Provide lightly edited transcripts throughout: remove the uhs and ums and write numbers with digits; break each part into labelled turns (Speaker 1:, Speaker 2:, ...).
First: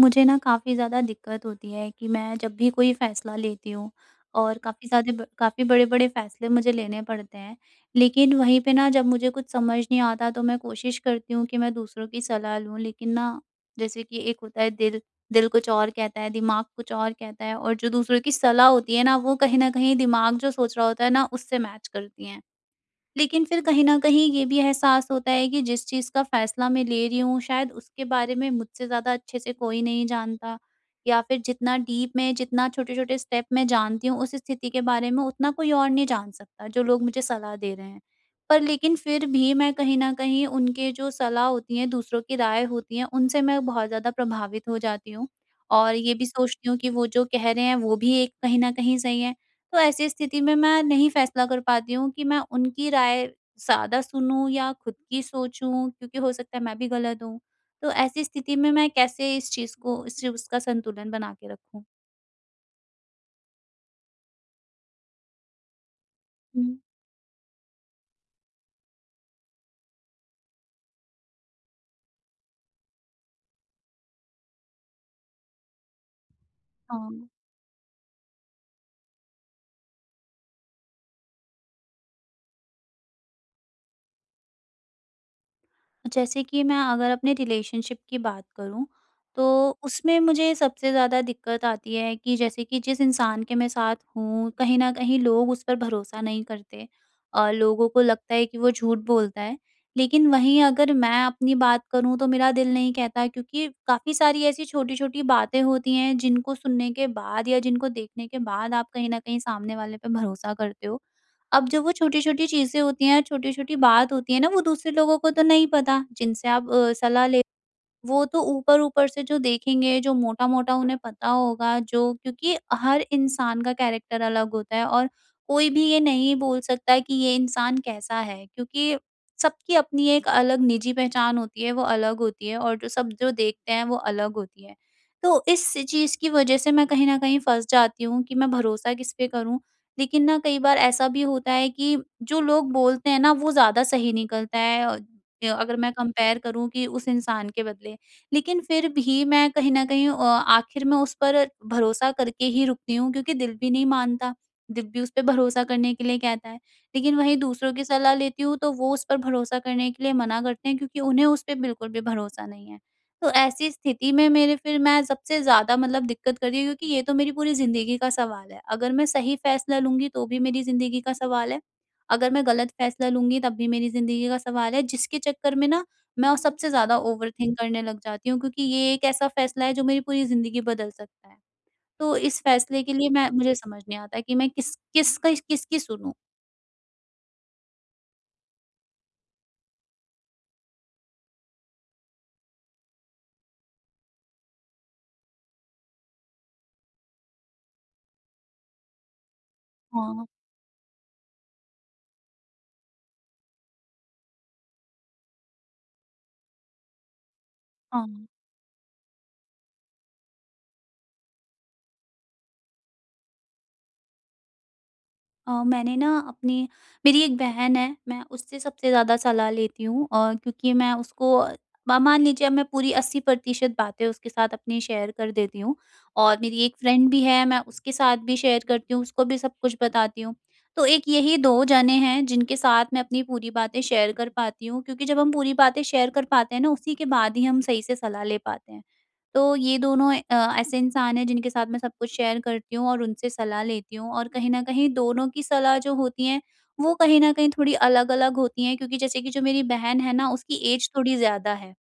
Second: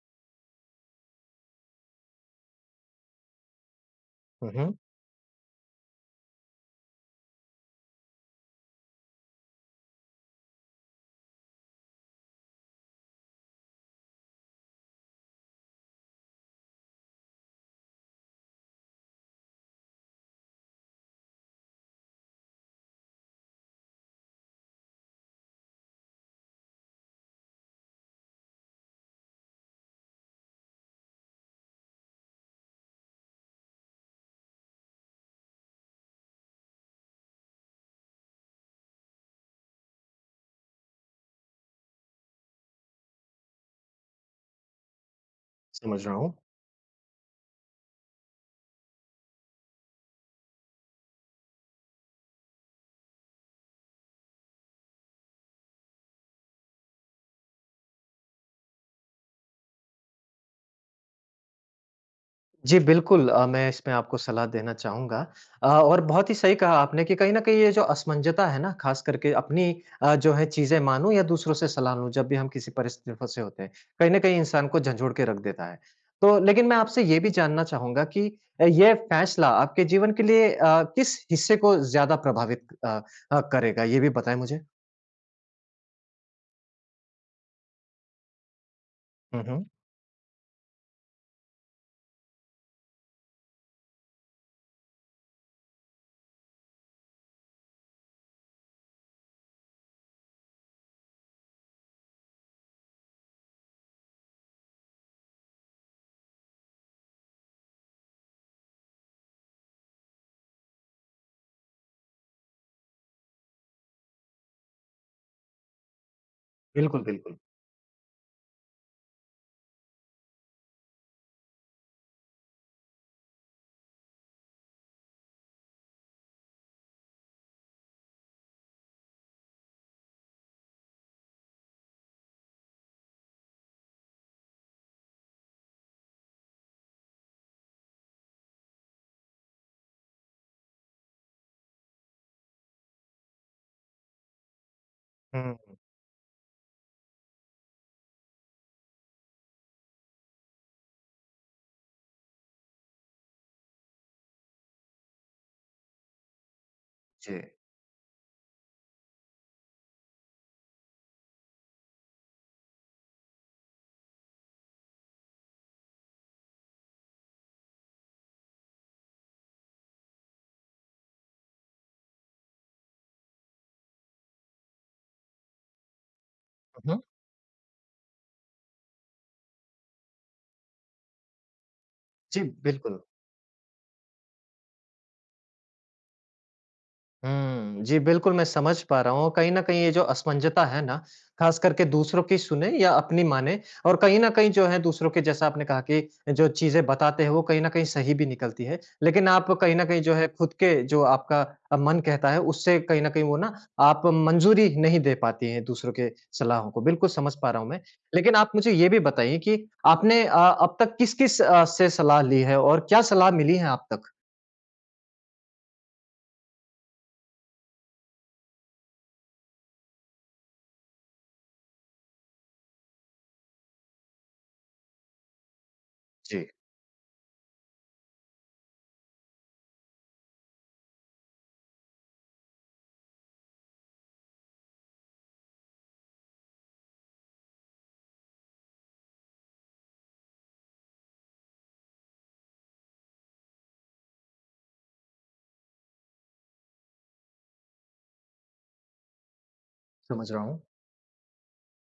Speaker 1: मुझे ना काफ़ी ज़्यादा दिक्कत होती है कि मैं जब भी कोई फ़ैसला लेती हूँ
Speaker 2: हुँ,
Speaker 1: और
Speaker 2: हुँ।
Speaker 1: काफ़ी ज़्यादा ब काफ़ी बड़े-बड़े फ़ैसले मुझे लेने पड़ते हैं। लेकिन वहीं पे ना जब मुझे कुछ समझ नहीं आता तो मैं कोशिश करती हूँ कि मैं दूसरों की सलाह लूँ। लेकिन ना जैसे कि एक होता है दिल, दिल कुछ और कहता है, दिमाग कुछ और कहता है और जो दूसरों की सलाह होती है ना वो कहीं न कहीं दिमाग जो सोच रहा होता है ना उससे मैच करती हैं। लेकिन फिर कहीं न कहीं ये भी एहसास होता है कि जिस चीज़ का फ़ैसला मैं ले रही हूँ शायद उसके बारे में मुझसे ज़्यादा अच्छे से कोई नहीं जानता या फिर जितना डीप में, जितना छोटे-छोटे स्टेप मैं जानती हूँ, उस स्थिति के बारे में उतना कोई और नहीं जान सकता जो लोग मुझे सलाह दे रहे हैं। पर लेकिन फिर भी मैं कहीं न कहीं उनके जो सलाह होती है, दूसरों की राय होती है, उनसे मैं बहुत ज़्यादा प्रभावित हो जाती हूँ और
Speaker 2: समझ रहा
Speaker 1: ये भी
Speaker 2: हूँ।
Speaker 1: सोचती हूँ कि वो जो कह रहे हैं वो भी एक कहीं न कहीं सही है। तो ऐसी स्थिति में मैं नहीं फैसला कर पाती हूँ कि मैं उनकी राय ज़्यादा सुनूँ या खुद की सोचूँ क्योंकि हो सकता है मैं भी गलत हूँ। तो ऐसी स्थिति में मैं कैसे इस चीज़ को इस चीज़ उसका संतुलन बना के रखूँ?
Speaker 2: जी, बिल्कुल मैं इसमें आपको सलाह देना चाहूँगा। और बहुत ही सही कहा
Speaker 1: हुँ।
Speaker 2: आपने कि कहीं न कहीं ये जो असमंजता है ना, ख़ास करके अपनी जो है चीज़ें मानो या दूसरों से सलाह लूँ, जब भी हम किसी परिस्थिति में फँसे होते हैं, कहीं न कहीं इंसान को झंझोड़ के रख देता है। तो लेकिन मैं आपसे ये
Speaker 1: हाँ।
Speaker 2: भी जानना चाहूँगा कि ये फैसला आपके जीवन के लिए किस हिस्से को ज़्यादा प्रभावित करेगा? ये भी बताएँ मुझे।
Speaker 1: जैसे कि मैं अगर अपने रिलेशनशिप की बात करूँ,
Speaker 2: हुँ, हुँ।
Speaker 1: तो उसमें मुझे सबसे ज़्यादा दिक्कत आती है कि जैसे कि जिस इंसान के मैं साथ हूँ, कहीं न कहीं लोग उस पर भरोसा नहीं करते। लोगों को लगता है कि वो झूठ बोलता है। लेकिन वहीं अगर मैं अपनी बात करूँ तो मेरा दिल नहीं कहता क्योंकि काफ़ी सारी ऐसी छोटी-छोटी बातें होती हैं जिनको सुनने के बाद या जिनको देखने के बाद आप कहीं न कहीं सामने वाले पे भरोसा करते हो। अब जब वो छोटी-छोटी चीज़ें होती हैं, छोटी-छोटी बात होती है ना, वो दूसरे लोगों को तो नहीं पता, जिनसे आप
Speaker 2: बिल्कुल,
Speaker 1: सलाह
Speaker 2: बिल्कुल।
Speaker 1: ले वो तो ऊपर-ऊपर से जो देखेंगे, जो मोटा-मोटा उन्हें पता होगा, जो क्योंकि हर इंसान का कैरेक्टर अलग होता है और कोई भी ये नहीं बोल सकता कि ये इंसान कैसा है, क्योंकि सबकी अपनी एक अलग निजी पहचान होती है, वो अलग होती है और जो सब जो देखते हैं, वो अलग होती है। तो इस चीज़ की वजह से मैं कहीं न कहीं फँस जाती हूँ कि मैं भरोसा किस पे करूँ। लेकिन ना कई बार ऐसा भी होता है कि जो लोग बोलते हैं ना, वो ज़्यादा सही निकलता है
Speaker 2: हुँ।
Speaker 1: अगर मैं कंपेयर करूँ कि उस इंसान के बदले। लेकिन फिर भी मैं कहीं न कहीं आखिर में उस पर भरोसा करके ही रुकती हूँ क्योंकि दिल भी नहीं मानता। दिल भी उस पे भरोसा करने के लिए कहता है। लेकिन वहीं
Speaker 2: जी।
Speaker 1: दूसरों की सलाह लेती हूँ तो वो उस पर भरोसा करने के लिए मना करते हैं क्योंकि उन्हें उस पे बिल्कुल भी भरोसा नहीं है। तो ऐसी स्थिति में मेरे फिर मैं सबसे ज़्यादा मतलब दिक्कत करती है क्योंकि ये तो मेरी पूरी ज़िंदगी का सवाल है। अगर मैं सही फ़ैसला लूँगी तो भी मेरी ज़िंदगी का सवाल है। अगर मैं गलत फ़ैसला लूँगी तब भी मेरी ज़िंदगी का सवाल है जिसके चक्कर में ना मैं और सबसे
Speaker 2: हुँ,
Speaker 1: ज़्यादा
Speaker 2: हुँ।
Speaker 1: ओवरथिंक करने लग जाती हूँ क्योंकि ये एक ऐसा फैसला है जो मेरी पूरी ज़िंदगी बदल सकता है। तो इस
Speaker 2: जी,
Speaker 1: फैसले के
Speaker 2: बिल्कुल।
Speaker 1: लिए मैं मुझे समझ नहीं आता कि मैं किसकी सुनूँ?
Speaker 2: हुँ। जी, बिल्कुल मैं समझ पा रहा हूँ। कहीं न कहीं ये जो असमंजता है ना, ख़ास करके दूसरों की सुने या अपनी माने और कहीं न कहीं जो है दूसरों के जैसा आपने कहा कि जो चीज़ें बताते हैं वो कहीं न कहीं सही भी निकलती है। लेकिन आप कहीं न कहीं जो
Speaker 1: हाँ,
Speaker 2: है खुद के जो आपका मन कहता है उससे कहीं न कहीं वो ना आप मंज़ूरी नहीं दे पाती हैं दूसरों के सलाहों को। बिल्कुल समझ पा रहा हूँ मैं।
Speaker 1: हाँ।
Speaker 2: लेकिन आप मुझे ये भी बताइए कि आपने अब तक किस-किस से सलाह ली है और क्या सलाह मिली है आप तक?
Speaker 1: अ, मैंने ना अपनी मेरी एक बहन है, मैं उससे सबसे ज़्यादा सलाह लेती हूँ और क्योंकि मैं उसको म मान लीजिए अब मैं पूरी 80% बातें उसके साथ अपनी शेयर कर देती हूँ और
Speaker 2: जी,
Speaker 1: मेरी एक फ्रेंड भी है, मैं उसके साथ भी शेयर करती हूँ, उसको भी सब कुछ बताती हूँ। तो एक यही 2 जने हैं जिनके साथ मैं अपनी पूरी बातें शेयर कर पाती हूँ क्योंकि जब हम पूरी बातें शेयर कर पाते हैं ना, उसी के बाद ही हम सही से सलाह ले पाते हैं। तो ये दोनों ऐसे इंसान हैं जिनके साथ मैं सब कुछ शेयर करती हूँ और उनसे सलाह लेती हूँ और कहीं न कहीं दोनों की सलाह जो होती है, वो कहीं न कहीं थोड़ी अलग-अलग होती हैं क्योंकि जैसे कि जो मेरी बहन है ना
Speaker 2: समझ रहा
Speaker 1: उसकी
Speaker 2: हूँ।
Speaker 1: एज थोड़ी ज़्यादा है।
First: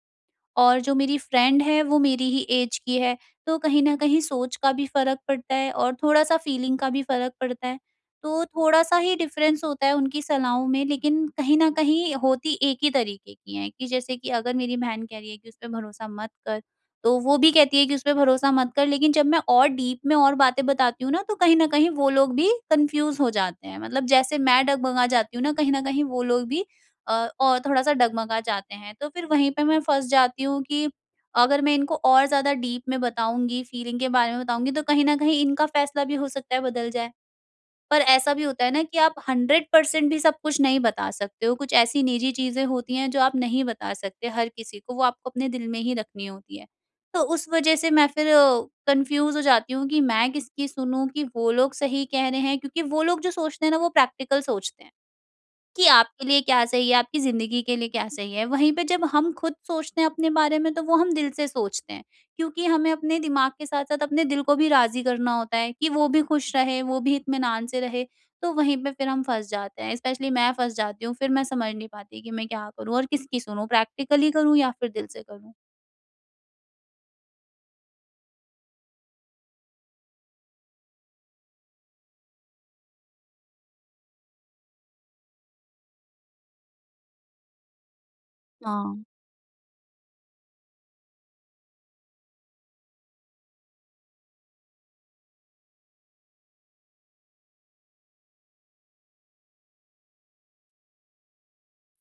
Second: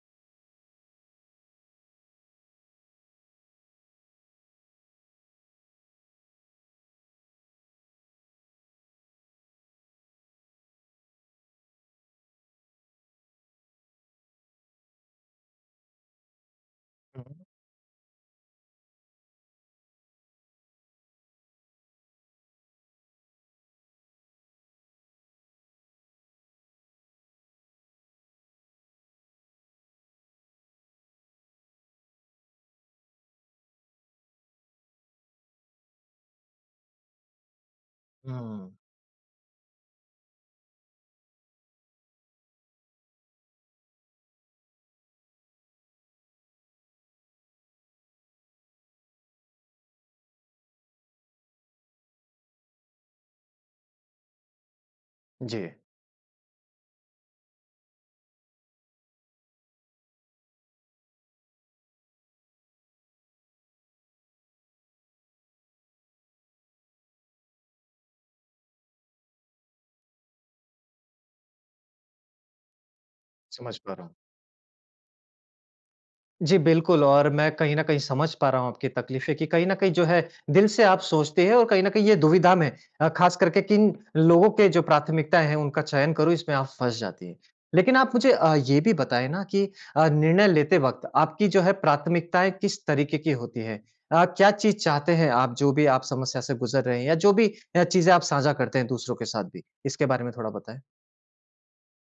Speaker 1: और जो मेरी फ्रेंड है वो मेरी ही ऐज की है, तो कहीं न कहीं सोच का भी फ़र्क पड़ता है और थोड़ा-सा फ़ीलिंग का भी फ़र्क पड़ता है। तो थोड़ा-सा ही डिफ़रेंस होता है उनकी सलाहों में लेकिन कहीं न कहीं होती एक ही तरीके की हैं कि जैसे कि अगर मेरी बहन कह रही है कि उस पे भरोसा मत कर, तो वो भी कहती है कि उस पे भरोसा मत कर लेकिन जब मैं और डीप में और बातें बताती हूँ ना, तो कहीं न कहीं वो लोग भी कन्फ्यूज़ हो जाते हैं। मतलब जैसे मैं डगमगा जाती हूँ ना, कहीं न कहीं वो लोग भी और थोड़ा-सा डगमगा जाते हैं। तो फिर वहीं पे मैं फँस जाती हूँ कि अगर मैं इनको और ज़्यादा डीप में बताऊँगी, फीलिंग के बारे में बताऊँगी तो कहीं न कहीं इनका फ़ैसला भी हो सकता है बदल जाए। पर ऐसा
Speaker 2: हुँ,
Speaker 1: भी होता
Speaker 2: हुँ।
Speaker 1: है ना कि आप 100% भी सब कुछ नहीं बता सकते हो। कुछ ऐसी निजी चीज़ें होती हैं जो आप नहीं बता सकते हर किसी को, वो आपको अपने दिल में ही रखनी होती है। तो उस वज़ह से मैं फिर कन्फ्यूज़ हो जाती हूँ कि मैं किसकी सुनूँ कि वो लोग सही कह रहे हैं क्योंकि वो लोग जो सोचते हैं ना वो प्रैक्टिकल सोचते हैं।
Speaker 2: जी,
Speaker 1: कि आपके लिए क्या सही है, आपकी ज़िंदगी के लिए क्या सही है। वहीं पे जब हम खुद सोचते हैं अपने बारे में, तो वो हम दिल से सोचते हैं, क्योंकि हमें अपने दिमाग के साथ-साथ अपने दिल को भी राज़ी करना होता है कि वो भी खुश रहे, वो भी इत्मीनान से रहे। तो वहीं पे फिर हम फँस जाते हैं, स्पेशली मैं फँस जाती हूँ, फिर मैं समझ नहीं पाती कि मैं क्या करूँ और किसकी सुनूँ,
Speaker 2: समझ पा रहा हूँ।
Speaker 1: प्रैक्टिकली करूँ या फिर दिल से करूँ?
Speaker 2: जी, बिल्कुल और मैं कहीं न कहीं समझ पा रहा हूँ आपकी तकलीफ़ें कि कहीं न कहीं जो है दिल से आप सोचते हैं और कहीं न कहीं ये दुविधा में ख़ास करके किन लोगों के जो प्राथमिकताएँ हैं उनका चयन करूँ इसमें आप फँस जाती हैं। लेकिन आप मुझे ये भी
Speaker 1: हाँ।
Speaker 2: बताएँ ना कि निर्णय लेते वक़्त आपकी जो है प्राथमिकताएँ किस तरीके की होती हैं? क्या चीज़ चाहते हैं आप जो भी आप समस्या से गुज़र रहे हैं या जो भी चीज़ें आप साझा करते हैं दूसरों के साथ भी? इसके बारे में थोड़ा बताएँ।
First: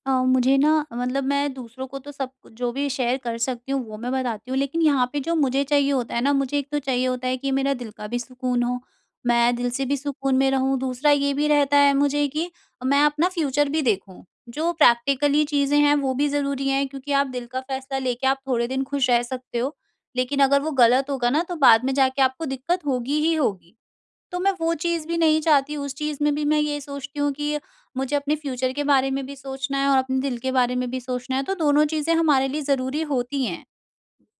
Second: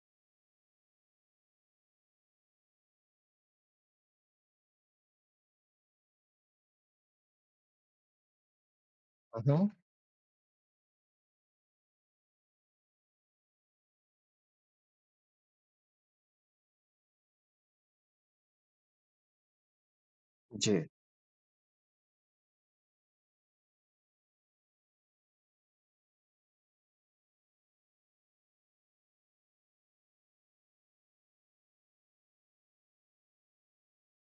Speaker 1: मुझे ना मतलब मैं दूसरों को तो सब कुछ जो भी शेयर कर सकती हूँ वो मैं बताती हूँ लेकिन यहाँ पे जो मुझे चाहिए होता है ना मुझे एक तो चाहिए होता है कि मेरा दिल का भी सुकून हो, मैं
Speaker 2: हुँ, हुँ।
Speaker 1: दिल से भी सुकून में रहूँ, दूसरा ये भी रहता है मुझे कि मैं अपना फ्यूचर भी देखूँ। जो प्रैक्टिकली चीज़ें हैं वो भी ज़रूरी हैं क्योंकि आप दिल का फैसला लेके आप थोड़े दिन खुश रह सकते हो लेकिन अगर वो
Speaker 2: जी,
Speaker 1: गलत होगा ना तो बाद में जाके आपको दिक्कत होगी ही होगी। तो मैं वो चीज़ भी नहीं चाहती, उस चीज़ में भी मैं ये सोचती हूँ कि मुझे अपने फ्यूचर के बारे में भी सोचना है और अपने दिल के बारे में भी सोचना है, तो दोनों चीज़ें हमारे लिए ज़रूरी होती हैं।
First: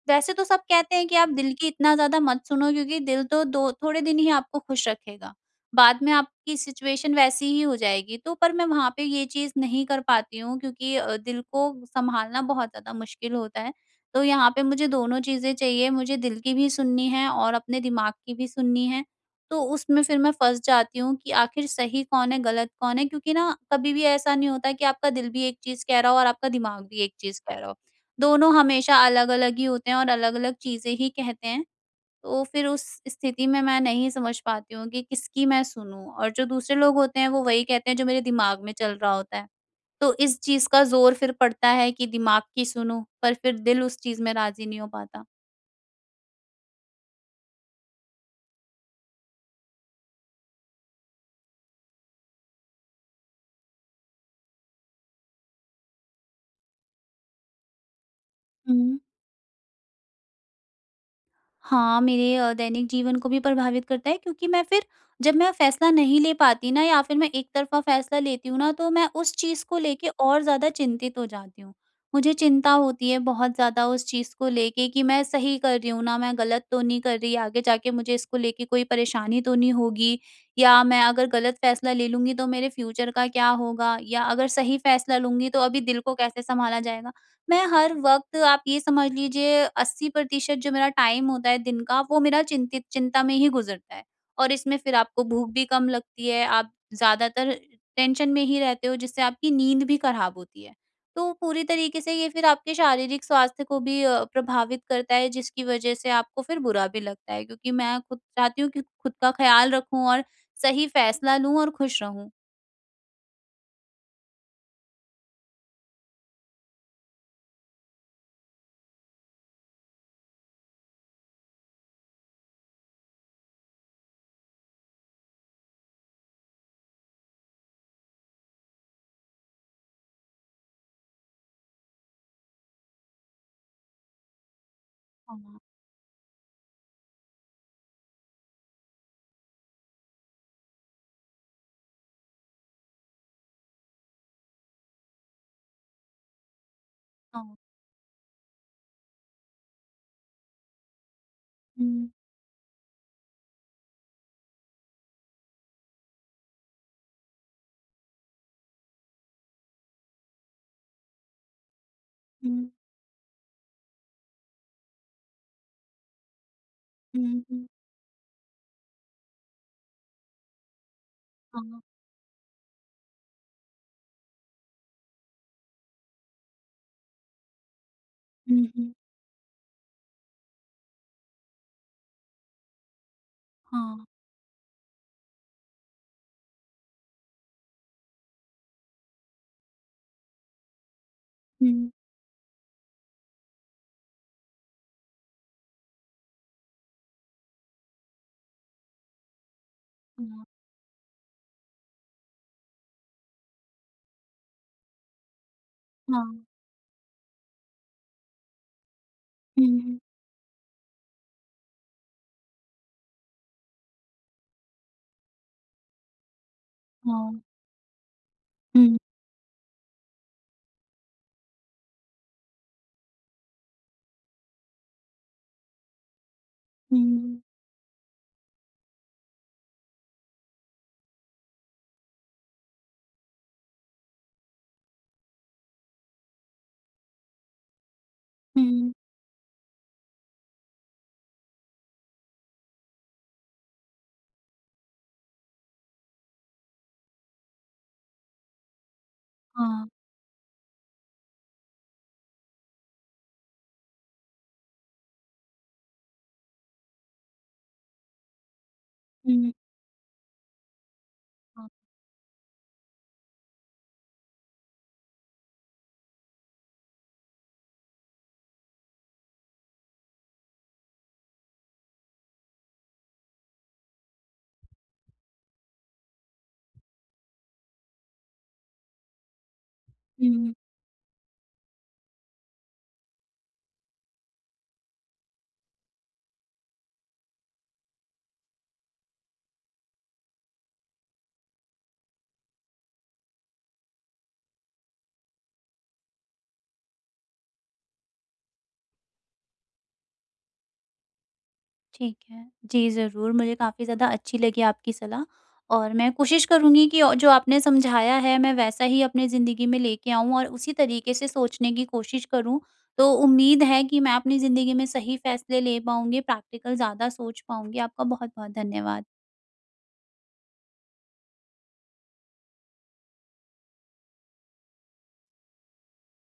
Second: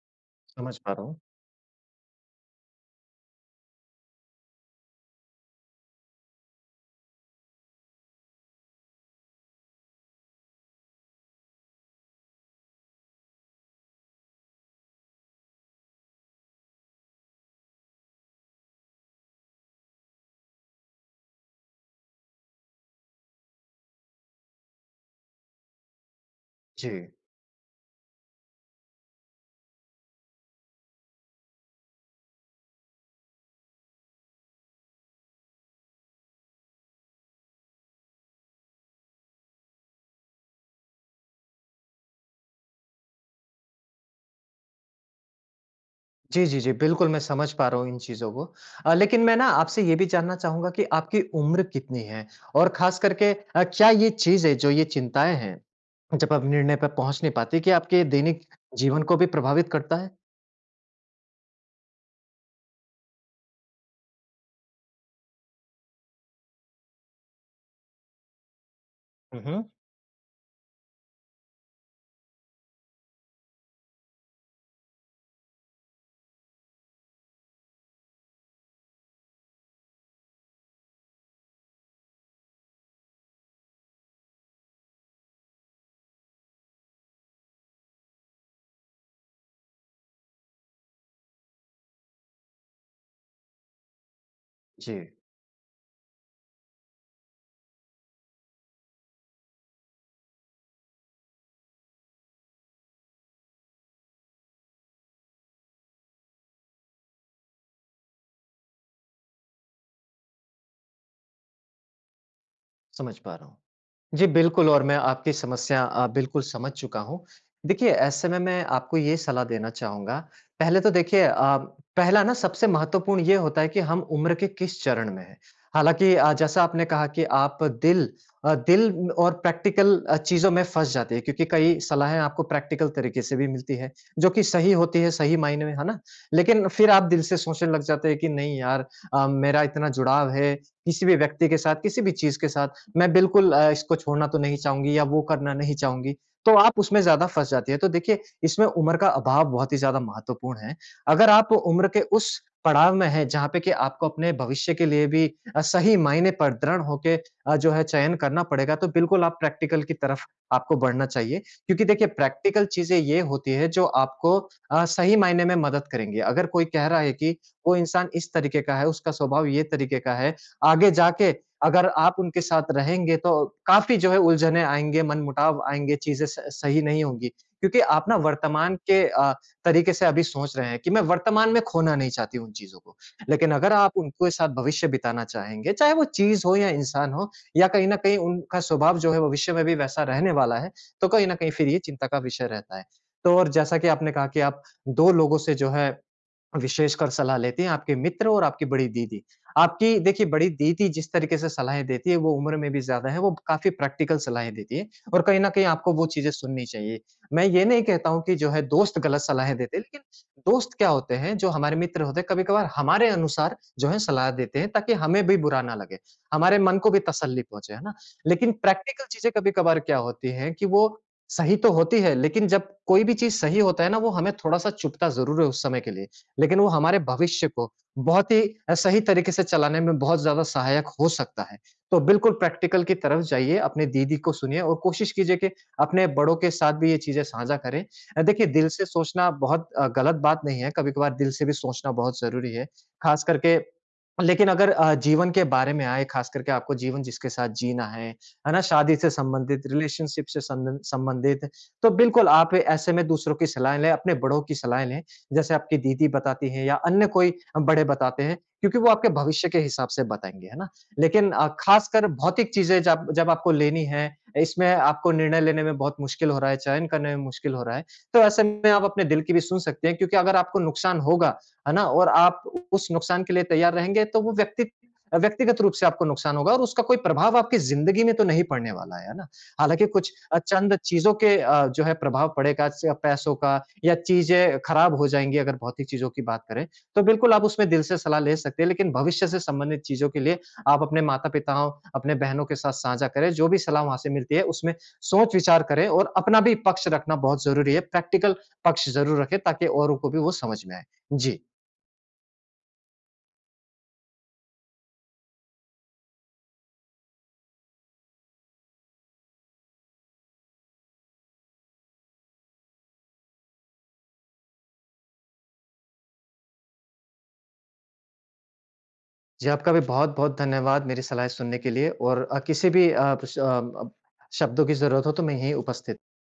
Speaker 1: वैसे तो सब
Speaker 2: समझ पा
Speaker 1: कहते
Speaker 2: रहा
Speaker 1: हैं कि
Speaker 2: हूँ।
Speaker 1: आप दिल की इतना ज़्यादा मत सुनो क्योंकि दिल तो दो थोड़े दिन ही आपको खुश रखेगा। बाद में आपकी सिचुएशन वैसी ही हो जाएगी। तो पर मैं वहाँ पे ये चीज़ नहीं कर पाती हूँ क्योंकि दिल को सँभालना बहुत ज़्यादा मुश्किल होता है। तो यहाँ पे मुझे दोनों चीज़ें चाहिए, मुझे दिल की भी सुननी है और अपने दिमाग की भी सुननी है। तो उसमें फिर मैं फँस जाती हूँ कि आखिर सही कौन है, गलत कौन है? क्योंकि ना कभी भी ऐसा नहीं होता कि आपका दिल भी एक चीज़ कह रहा हो और आपका दिमाग
Speaker 2: जी।
Speaker 1: भी एक चीज़ कह रहा हो। दोनों हमेशा अलग-अलग ही होते हैं और अलग-अलग चीज़ें ही कहते हैं। तो फिर उस स्थिति में मैं नहीं समझ पाती हूँ कि किसकी मैं सुनूँ और जो दूसरे लोग होते हैं वो वही कहते हैं जो मेरे दिमाग में चल रहा होता है। तो इस चीज़ का ज़ोर फिर पड़ता है कि दिमाग की सुनूँ पर फिर दिल उस चीज़ में राज़ी नहीं हो पाता।
Speaker 2: जी, जी, जी। बिल्कुल, मैं समझ पा रहा हूँ इन चीज़ों को। लेकिन मैं ना आपसे ये भी जानना चाहूँगा कि आपकी उम्र कितनी है? और ख़ास करके क्या ये चीज़ें जो ये चिंताएँ हैं, जब आप निर्णय पे पहुँच नहीं पाते, कि आपके दैनिक जीवन को भी प्रभावित करता है?
Speaker 1: हाँ, मेरे दैनिक जीवन को भी प्रभावित करता है क्योंकि मैं फिर जब मैं फ़ैसला नहीं ले पाती ना या फिर मैं एक तरफ़ा फ़ैसला लेती हूँ ना, तो मैं उस
Speaker 2: हुँ, हुँ।
Speaker 1: चीज़ को लेके और ज़्यादा चिंतित हो जाती हूँ। मुझे चिंता होती है बहुत ज़्यादा उस चीज़ को लेके कि मैं सही कर रही हूँ ना, मैं गलत तो नहीं कर रही, आगे जाके मुझे इसको लेके कोई परेशानी तो नहीं होगी या मैं अगर गलत फ़ैसला ले लूँगी तो मेरे फ्यूचर का क्या होगा या अगर सही फ़ैसला लूँगी तो अभी दिल को कैसे सँभाला जाएगा। मैं हर वक़्त आप ये समझ लीजिए 80% जो मेरा टाइम होता है दिन का वो मेरा चिंतित चिंता में ही गुज़रता है। और इसमें
Speaker 2: जी,
Speaker 1: फिर आपको भूख भी कम लगती है, आप ज़्यादातर टेंशन में ही रहते हो जिससे आपकी नींद भी ख़राब होती है। तो पूरी तरीके से ये फिर आपके शारीरिक स्वास्थ्य को भी प्रभावित करता है जिसकी वज़ह से आपको फिर बुरा भी लगता है क्योंकि मैं खुद चाहती हूँ कि खुद का ख़्याल रखूँ और सही फ़ैसला लूँ और खुश रहूँ।
Speaker 2: समझ पा रहा हूँ। जी, बिल्कुल और मैं आपकी समस्या बिल्कुल समझ चुका हूँ। देखिए, ऐसे में मैं आपको ये सलाह देना चाहूँगा, पहले तो देखिए पहला ना सबसे महत्वपूर्ण ये होता है कि हम उम्र के किस चरण में हैं। हालाँकि जैसा आपने कहा कि आप दिल और प्रैक्टिकल चीज़ों में फँस जाते हैं क्योंकि कई सलाहें आपको प्रैक्टिकल तरीके से भी मिलती है, जो कि सही होती है, सही
Speaker 1: हाँ,
Speaker 2: मायने में, है ना? लेकिन फिर आप दिल से सोचने लग जाते हैं कि नहीं यार मेरा इतना जुड़ाव है, किसी भी व्यक्ति के साथ, किसी भी चीज़ के साथ मैं बिल्कुल इसको छोड़ना तो नहीं चाहूँगी या वो करना नहीं चाहूँगी, तो आप उसमें ज़्यादा फँस
Speaker 1: हाँ।
Speaker 2: जाती है। तो देखिए, इसमें उम्र का अभाव बहुत ही ज़्यादा महत्वपूर्ण है। अगर आप उम्र के
Speaker 1: हुँ,
Speaker 2: उस पड़ाव में हैं, जहाँ पे कि आपको अपने भविष्य के लिए भी सही मायने पर दृढ़ होके जो है चयन करना पड़ेगा, तो बिल्कुल आप प्रैक्टिकल की तरफ आपको बढ़ना चाहिए। क्योंकि देखिए, प्रैक्टिकल
Speaker 1: हुँ,
Speaker 2: चीज़ें ये होती है जो आपको सही मायने में मदद करेंगी। अगर कोई कह रहा है कि
Speaker 1: हुँ, हुँ।
Speaker 2: वो इंसान इस तरीके का है, उसका स्वभाव ये तरीके का है, आगे जाके
Speaker 1: हाँ।
Speaker 2: अगर आप उनके साथ रहेंगे तो काफ़ी जो है उलझने आएँगे, मनमुटाव आएँगे, चीज़ें स सही नहीं होंगी। क्योंकि आप ना
Speaker 1: हुँ,
Speaker 2: वर्तमान
Speaker 1: हुँ।
Speaker 2: के तरीके से अभी सोच रहे हैं कि मैं वर्तमान में खोना नहीं चाहती उन चीज़ों को। लेकिन अगर आप
Speaker 1: हाँ।
Speaker 2: उनके साथ भविष्य बिताना चाहेंगे, चाहे वो चीज़ हो या इंसान हो या कहीं न कहीं उनका स्वभाव जो है भविष्य में भी वैसा रहने वाला है, तो कहीं न कहीं फिर ये
Speaker 1: हुँ,
Speaker 2: चिंता का विषय रहता है। तो और जैसा कि आपने कहा कि आप 2 लोगों से जो है विशेषकर सलाह लेती हैं आपके मित्र और आपकी बड़ी दीदी। आपकी देखिए
Speaker 1: हाँ,
Speaker 2: बड़ी दीदी जिस तरीके से सलाहें देती है वो उम्र में भी ज़्यादा है, वो काफ़ी प्रैक्टिकल सलाहें देती है और कहीं न कहीं आपको वो
Speaker 1: हाँ,
Speaker 2: चीज़ें सुननी चाहिए। मैं ये नहीं कहता हूँ कि जो है दोस्त गलत सलाहें देते हैं,
Speaker 1: हुँ,
Speaker 2: लेकिन दोस्त क्या होते हैं जो हमारे मित्र होते हैं कभी-कभार हमारे अनुसार जो है सलाह देते हैं ताकि हमें भी बुरा ना लगे, हमारे मन को भी
Speaker 1: हाँ,
Speaker 2: तसल्ली पहुँचे, है ना? लेकिन
Speaker 1: हुँ,
Speaker 2: प्रैक्टिकल चीज़ें कभी-कभार क्या होती हैं कि वो सही तो होती है लेकिन जब कोई भी चीज़ सही होता है ना वो हमें थोड़ा-सा चुभता ज़रूर है उस समय के लिए। लेकिन वो हमारे
Speaker 1: हुँ,
Speaker 2: भविष्य को बहुत ही सही तरीके से चलाने में बहुत ज़्यादा सहायक हो सकता है। तो बिल्कुल प्रैक्टिकल की तरफ जाइए, अपनी दीदी को सुनिए और कोशिश कीजिए कि अपने बड़ों के साथ भी ये चीज़ें साझा करें। देखिए दिल से
Speaker 1: हुँ,
Speaker 2: सोचना बहुत गलत बात नहीं है, कभी-कभार दिल से भी सोचना बहुत ज़रूरी है। ख़ास करके लेकिन अगर जीवन के बारे में आए, ख़ास करके आपको जीवन जिसके साथ जीना है ना? शादी से संबंधित,
Speaker 1: हाँ,
Speaker 2: रिलेशनशिप से संबंधित, तो बिल्कुल आप ऐसे में दूसरों की सलाहें लें, अपने बड़ों की सलाहें लें। जैसे आपकी दीदी बताती हैं या अन्य कोई बड़े बताते हैं क्योंकि वो आपके भविष्य
Speaker 1: हुँ,
Speaker 2: के हिसाब से बताएँगे, है ना? लेकिन
Speaker 1: हाँ,
Speaker 2: खासकर भौतिक चीज़ें जब जब आपको लेनी है, इसमें आपको निर्णय लेने में बहुत मुश्किल हो रहा है, चयन करने में मुश्किल हो रहा है, तो ऐसे में आप अपने दिल की भी सुन सकते हैं क्योंकि अगर आपको नुकसान होगा, है ना? और आप उस नुकसान के लिए तैयार रहेंगे तो वो व्यक्ति व्यक्तिगत रूप से आपको नुकसान होगा और उसका कोई प्रभाव आपकी ज़िंदगी में तो नहीं पड़ने वाला है ना? हालाँकि कुछ
Speaker 1: हुँ,
Speaker 2: चंद चीज़ों के जो है प्रभाव पड़ेगा च पैसों का या चीज़ें खराब हो जाएँगी अगर भौतिक चीज़ों की बात करें, तो बिल्कुल आप उसमें दिल से सलाह ले सकते हैं। लेकिन भविष्य से संबंधित चीज़ों के लिए आप अपने माता-पिताओं, अपने बहनों के साथ साझा करें, जो भी सलाह वहाँ से मिलती है उसमें सोच-विचार करें और अपना भी पक्ष रखना बहुत ज़रूरी है, प्रैक्टिकल पक्ष ज़रूर रखें ताकि औरों को भी वो समझ में आए। जी।
Speaker 1: ठीक है। जी, ज़रूर, मुझे काफ़ी ज़्यादा अच्छी लगी आपकी सलाह और मैं कोशिश करूँगी कि औ जो आपने समझाया है, मैं वैसा ही अपनी ज़िंदगी में लेके आऊँ और उसी तरीके से सोचने की कोशिश करूँ। तो उम्मीद है कि मैं अपनी ज़िंदगी में सही फैसले ले पाऊँगी, प्रैक्टिकल ज़्यादा सोच पाऊँगी। आपका बहुत-बहुत धन्यवाद।
Speaker 2: जी, आपका भी बहुत-बहुत धन्यवाद मेरी सलाहें सुनने के लिए और किसी भी शब्दों की ज़रूरत हो तो मैं यहीं उपस्थित